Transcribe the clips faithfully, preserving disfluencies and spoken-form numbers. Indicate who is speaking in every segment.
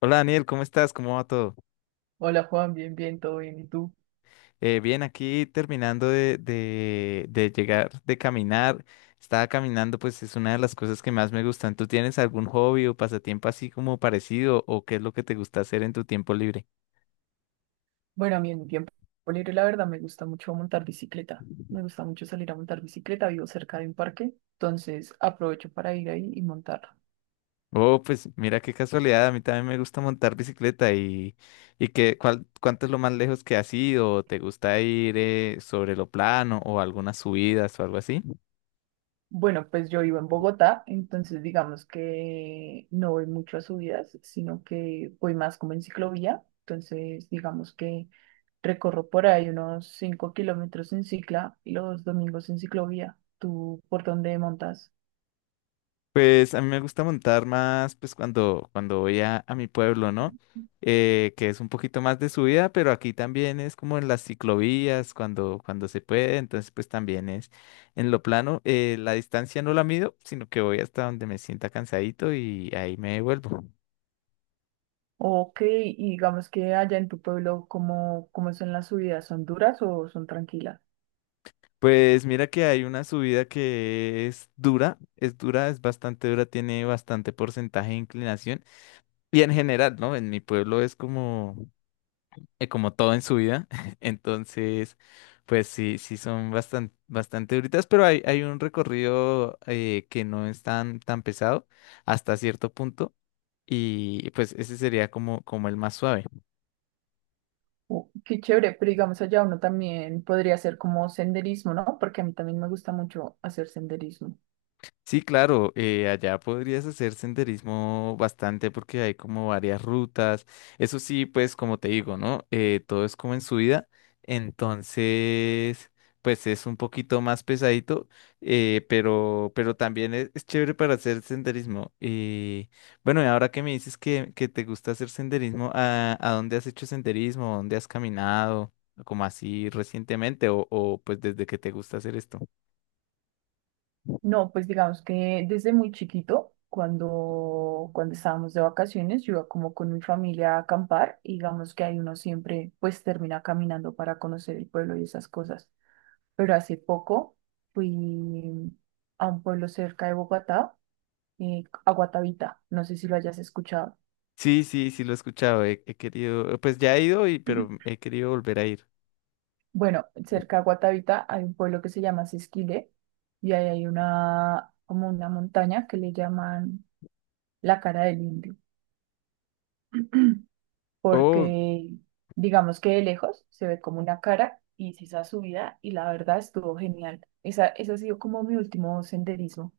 Speaker 1: Hola Daniel, ¿cómo estás? ¿Cómo va todo?
Speaker 2: Hola Juan, bien, bien, todo bien. ¿Y tú?
Speaker 1: Eh, bien, aquí terminando de, de, de llegar, de caminar. Estaba caminando, pues es una de las cosas que más me gustan. ¿Tú tienes algún hobby o pasatiempo así como parecido o qué es lo que te gusta hacer en tu tiempo libre?
Speaker 2: Bueno, a mí en mi tiempo libre, la verdad, me gusta mucho montar bicicleta. Me gusta mucho salir a montar bicicleta. Vivo cerca de un parque, entonces aprovecho para ir ahí y montar.
Speaker 1: Oh, pues mira qué casualidad, a mí también me gusta montar bicicleta y, y qué, cuál, ¿Cuánto es lo más lejos que has ido? ¿Te gusta ir eh, sobre lo plano o algunas subidas o algo así?
Speaker 2: Bueno, pues yo vivo en Bogotá, entonces digamos que no voy mucho a subidas, sino que voy más como en ciclovía. Entonces, digamos que recorro por ahí unos cinco kilómetros en cicla y los domingos en ciclovía. ¿Tú por dónde montas?
Speaker 1: Pues a mí me gusta montar más, pues cuando, cuando voy a, a mi pueblo, ¿no? Eh, que es un poquito más de subida, pero aquí también es como en las ciclovías, cuando, cuando se puede, entonces pues también es en lo plano. Eh, la distancia no la mido, sino que voy hasta donde me sienta cansadito y ahí me devuelvo.
Speaker 2: Ok, y digamos que allá en tu pueblo, ¿cómo, cómo son las subidas? ¿Son duras o son tranquilas?
Speaker 1: Pues mira que hay una subida que es dura, es dura, es bastante dura, tiene bastante porcentaje de inclinación. Y en general, ¿no? En mi pueblo es como... eh, como todo en su vida. Entonces, pues sí, sí son bastante, bastante duritas, pero hay, hay un recorrido eh, que no es tan, tan pesado hasta cierto punto. Y pues ese sería como, como el más suave.
Speaker 2: Oh, qué chévere, pero digamos allá uno también podría hacer como senderismo, ¿no? Porque a mí también me gusta mucho hacer senderismo.
Speaker 1: Sí, claro, eh, allá podrías hacer senderismo bastante porque hay como varias rutas. Eso sí, pues como te digo, ¿no? Eh, todo es como en subida, entonces, pues es un poquito más pesadito, eh, pero, pero también es, es chévere para hacer senderismo. Y bueno, y ahora que me dices que, que te gusta hacer senderismo, ¿a, a dónde has hecho senderismo? ¿Dónde has caminado? Como así recientemente o, o pues desde que te gusta hacer esto.
Speaker 2: No, pues digamos que desde muy chiquito, cuando, cuando estábamos de vacaciones, yo iba como con mi familia a acampar y digamos que ahí uno siempre pues termina caminando para conocer el pueblo y esas cosas. Pero hace poco fui a un pueblo cerca de Bogotá, eh, a Guatavita. No sé si lo hayas escuchado.
Speaker 1: Sí, sí, sí, lo he escuchado. He, he querido, pues ya he ido, y, pero he querido volver a ir.
Speaker 2: Bueno, cerca de Guatavita hay un pueblo que se llama Sesquile y ahí hay una, como una montaña que le llaman la cara del indio,
Speaker 1: Oh,
Speaker 2: porque digamos que de lejos se ve como una cara y hice esa subida y la verdad estuvo genial. Esa, ese ha sido como mi último senderismo.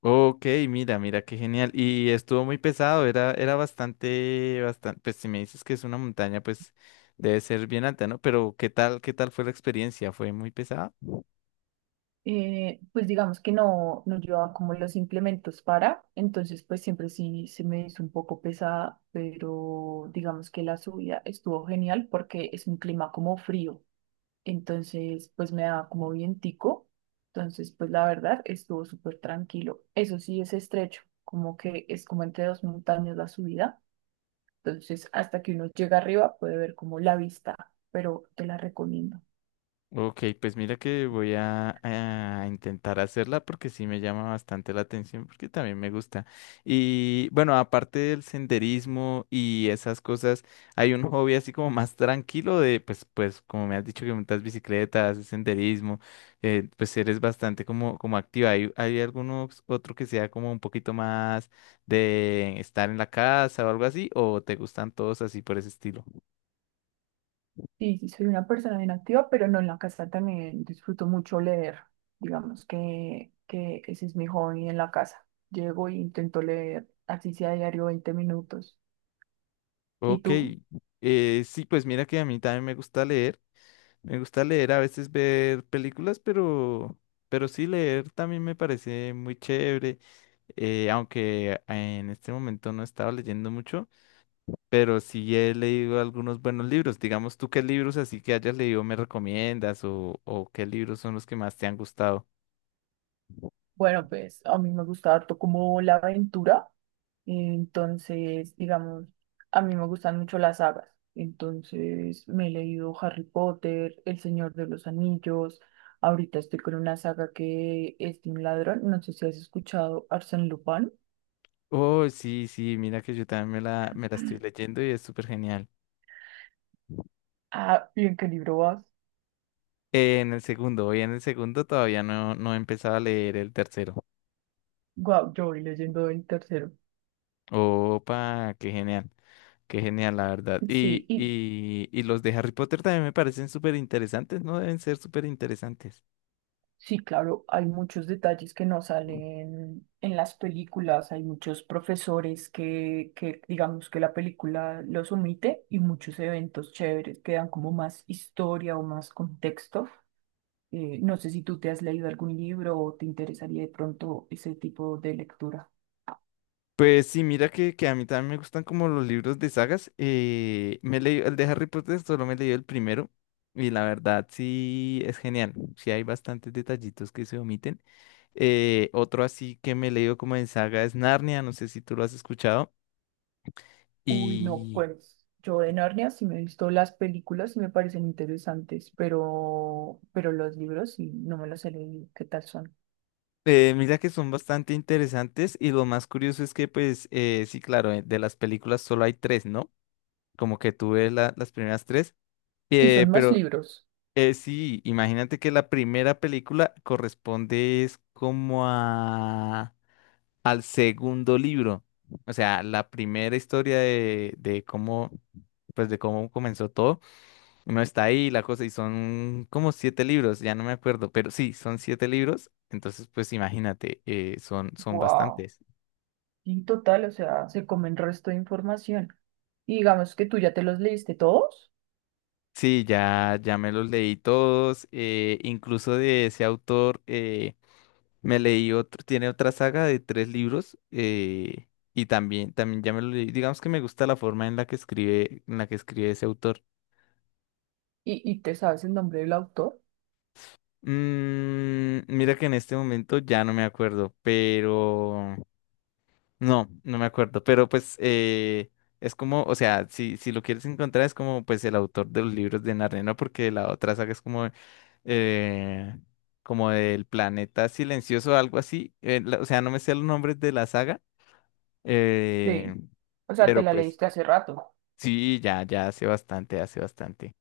Speaker 1: Ok, mira, mira, qué genial. Y estuvo muy pesado, era, era bastante, bastante, pues si me dices que es una montaña, pues debe ser bien alta, ¿no? Pero ¿qué tal, qué tal fue la experiencia? ¿Fue muy pesada?
Speaker 2: eh, pues digamos que no, no llevaba como los implementos para, entonces pues siempre sí se me hizo un poco pesada, pero digamos que la subida estuvo genial porque es un clima como frío, entonces pues me daba como vientico, entonces pues la verdad estuvo súper tranquilo. Eso sí es estrecho, como que es como entre dos montañas la subida, entonces hasta que uno llega arriba puede ver como la vista, pero te la recomiendo.
Speaker 1: Ok, pues mira que voy a, a intentar hacerla porque sí me llama bastante la atención porque también me gusta. Y bueno, aparte del senderismo y esas cosas, hay un hobby así como más tranquilo de, pues, pues, como me has dicho que montas bicicletas, haces senderismo, eh, pues eres bastante como, como activa. ¿Hay, hay alguno otro que sea como un poquito más de estar en la casa o algo así? ¿O te gustan todos así por ese estilo?
Speaker 2: Sí, sí, soy una persona bien activa, pero no en la casa también disfruto mucho leer. Digamos que, que ese es mi hobby en la casa. Llego e intento leer, así sea diario veinte minutos. ¿Y
Speaker 1: Ok,
Speaker 2: tú?
Speaker 1: eh, sí, pues mira que a mí también me gusta leer, me gusta leer, a veces ver películas, pero, pero sí leer también me parece muy chévere, eh, aunque en este momento no he estado leyendo mucho, pero sí he leído algunos buenos libros. Digamos, ¿tú qué libros así que hayas leído me recomiendas o, o qué libros son los que más te han gustado?
Speaker 2: Bueno, pues a mí me gusta harto como la aventura. Entonces, digamos, a mí me gustan mucho las sagas. Entonces, me he leído Harry Potter, El Señor de los Anillos. Ahorita estoy con una saga que es de un ladrón. No sé si has escuchado Arsène Lupin.
Speaker 1: Oh, sí, sí, mira que yo también me la, me la estoy leyendo y es súper genial.
Speaker 2: Ah, ¿y en qué libro vas?
Speaker 1: Eh, en el segundo, voy en el segundo todavía no, no he empezado a leer el tercero.
Speaker 2: Guau, yo voy leyendo el tercero.
Speaker 1: Opa, qué genial, qué genial, la verdad.
Speaker 2: Sí,
Speaker 1: Y,
Speaker 2: y
Speaker 1: y, y los de Harry Potter también me parecen súper interesantes, ¿no? Deben ser súper interesantes.
Speaker 2: sí, claro, hay muchos detalles que no salen en las películas, hay muchos profesores que, que digamos que la película los omite y muchos eventos chéveres que dan como más historia o más contexto. Eh, no sé si tú te has leído algún libro o te interesaría de pronto ese tipo de lectura.
Speaker 1: Pues sí, mira que, que a mí también me gustan como los libros de sagas. eh, me he leído el de Harry Potter, solo me he leído el primero. Y la verdad sí es genial. Sí hay bastantes detallitos que se omiten. Eh, otro así que me he leído como en saga es Narnia, no sé si tú lo has escuchado.
Speaker 2: Uy, no,
Speaker 1: Y
Speaker 2: pues yo de Narnia sí me he visto las películas y me parecen interesantes, pero, pero los libros sí no me los he leído. ¿Qué tal son?
Speaker 1: eh, mira que son bastante interesantes. Y lo más curioso es que pues eh, sí, claro, eh, de las películas solo hay tres, ¿no? Como que tú ves la- las primeras tres.
Speaker 2: Y
Speaker 1: Eh,
Speaker 2: son más
Speaker 1: pero
Speaker 2: libros.
Speaker 1: Eh, sí, imagínate que la primera película corresponde es como a al segundo libro. O sea, la primera historia de, de cómo, pues de cómo comenzó todo. Uno está ahí, la cosa, y son como siete libros, ya no me acuerdo, pero sí, son siete libros. Entonces, pues imagínate, eh, son, son
Speaker 2: Wow.
Speaker 1: bastantes.
Speaker 2: Y total, o sea, se comen resto de información. Y digamos que tú ya te los leíste todos
Speaker 1: Sí, ya, ya me los leí todos. eh, incluso de ese autor. eh, Me leí otro, tiene otra saga de tres libros eh, y también, también ya me lo leí. Digamos que me gusta la forma en la que escribe, en la que escribe ese autor.
Speaker 2: y, y te sabes el nombre del autor.
Speaker 1: Mm, mira que en este momento ya no me acuerdo, pero no, no me acuerdo. Pero pues eh, es como, o sea, si, si lo quieres encontrar es como pues el autor de los libros de Narnia, ¿no? Porque la otra saga es como eh, como del planeta silencioso, algo así. Eh, la- o sea, no me sé los nombres de la saga. Eh,
Speaker 2: Sí. O sea, te
Speaker 1: Pero
Speaker 2: la
Speaker 1: pues
Speaker 2: leíste hace rato.
Speaker 1: sí, ya, ya hace bastante, hace bastante.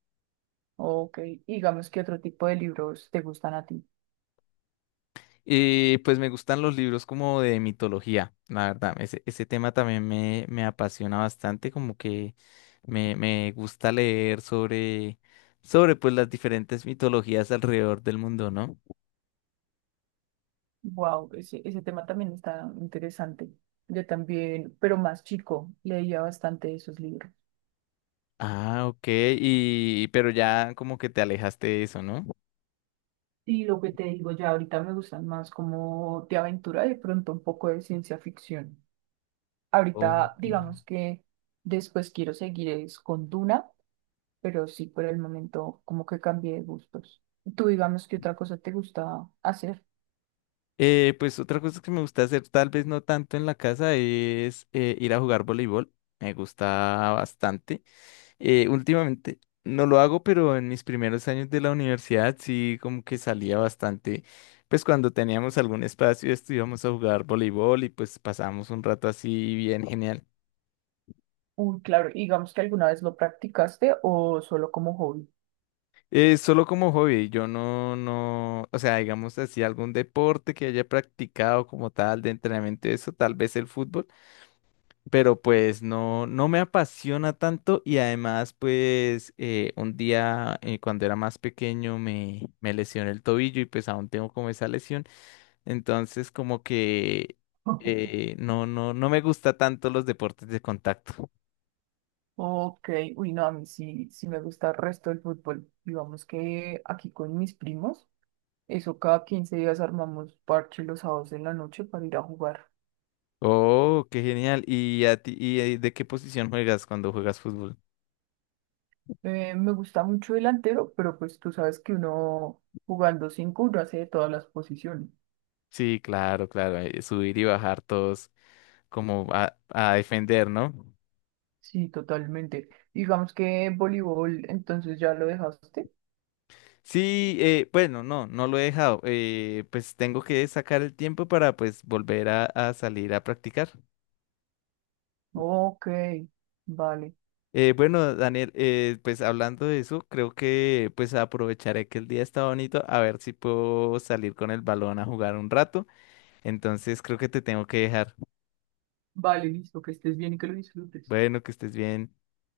Speaker 2: Ok. Y digamos que otro tipo de libros te gustan a ti.
Speaker 1: Y pues me gustan los libros como de mitología, la verdad. Ese, ese tema también me, me apasiona bastante, como que me, me gusta leer sobre, sobre pues las diferentes mitologías alrededor del mundo, ¿no?
Speaker 2: Wow, ese, ese tema también está interesante. Yo también, pero más chico, leía bastante esos libros.
Speaker 1: Ah, ok, y pero ya como que te alejaste de eso, ¿no?
Speaker 2: Y lo que te digo, ya ahorita me gustan más como de aventura, de pronto un poco de ciencia ficción. Ahorita,
Speaker 1: Ok.
Speaker 2: digamos que después quiero seguir es con Duna, pero sí por el momento como que cambié de gustos. Tú digamos que otra cosa te gusta hacer.
Speaker 1: Eh, pues otra cosa que me gusta hacer, tal vez no tanto en la casa, es eh, ir a jugar voleibol. Me gusta bastante. Eh, últimamente no lo hago, pero en mis primeros años de la universidad sí como que salía bastante. Pues cuando teníamos algún espacio, estuvimos a jugar voleibol y pues pasábamos un rato así bien genial.
Speaker 2: Uy, claro, y digamos que alguna vez lo practicaste o solo como hobby.
Speaker 1: Eh, solo como hobby, yo no, no, o sea, digamos así, algún deporte que haya practicado como tal de entrenamiento, eso, tal vez el fútbol. Pero pues no, no me apasiona tanto y además pues eh, un día eh, cuando era más pequeño me, me lesioné el tobillo y pues aún tengo como esa lesión, entonces como que eh, no, no, no me gusta tanto los deportes de contacto.
Speaker 2: Ok, uy, no, a mí sí, sí me gusta el resto del fútbol. Digamos que aquí con mis primos, eso cada quince días armamos parche los sábados en la noche para ir a jugar.
Speaker 1: Oh, qué genial. ¿Y a ti, y eh, de qué posición juegas cuando juegas fútbol?
Speaker 2: Eh, me gusta mucho delantero, pero pues tú sabes que uno jugando cinco, uno hace de todas las posiciones.
Speaker 1: Sí, claro, claro, eh, subir y bajar todos como a, a defender, ¿no?
Speaker 2: Sí, totalmente. Digamos que voleibol, entonces ya lo dejaste.
Speaker 1: Sí, eh, bueno, no, no lo he dejado. eh, pues tengo que sacar el tiempo para pues volver a, a salir a practicar.
Speaker 2: Ok, vale,
Speaker 1: Eh, bueno, Daniel, eh, pues hablando de eso, creo que pues aprovecharé que el día está bonito a ver si puedo salir con el balón a jugar un rato. Entonces creo que te tengo que dejar.
Speaker 2: vale, listo, que estés bien y que lo disfrutes.
Speaker 1: Bueno, que estés bien.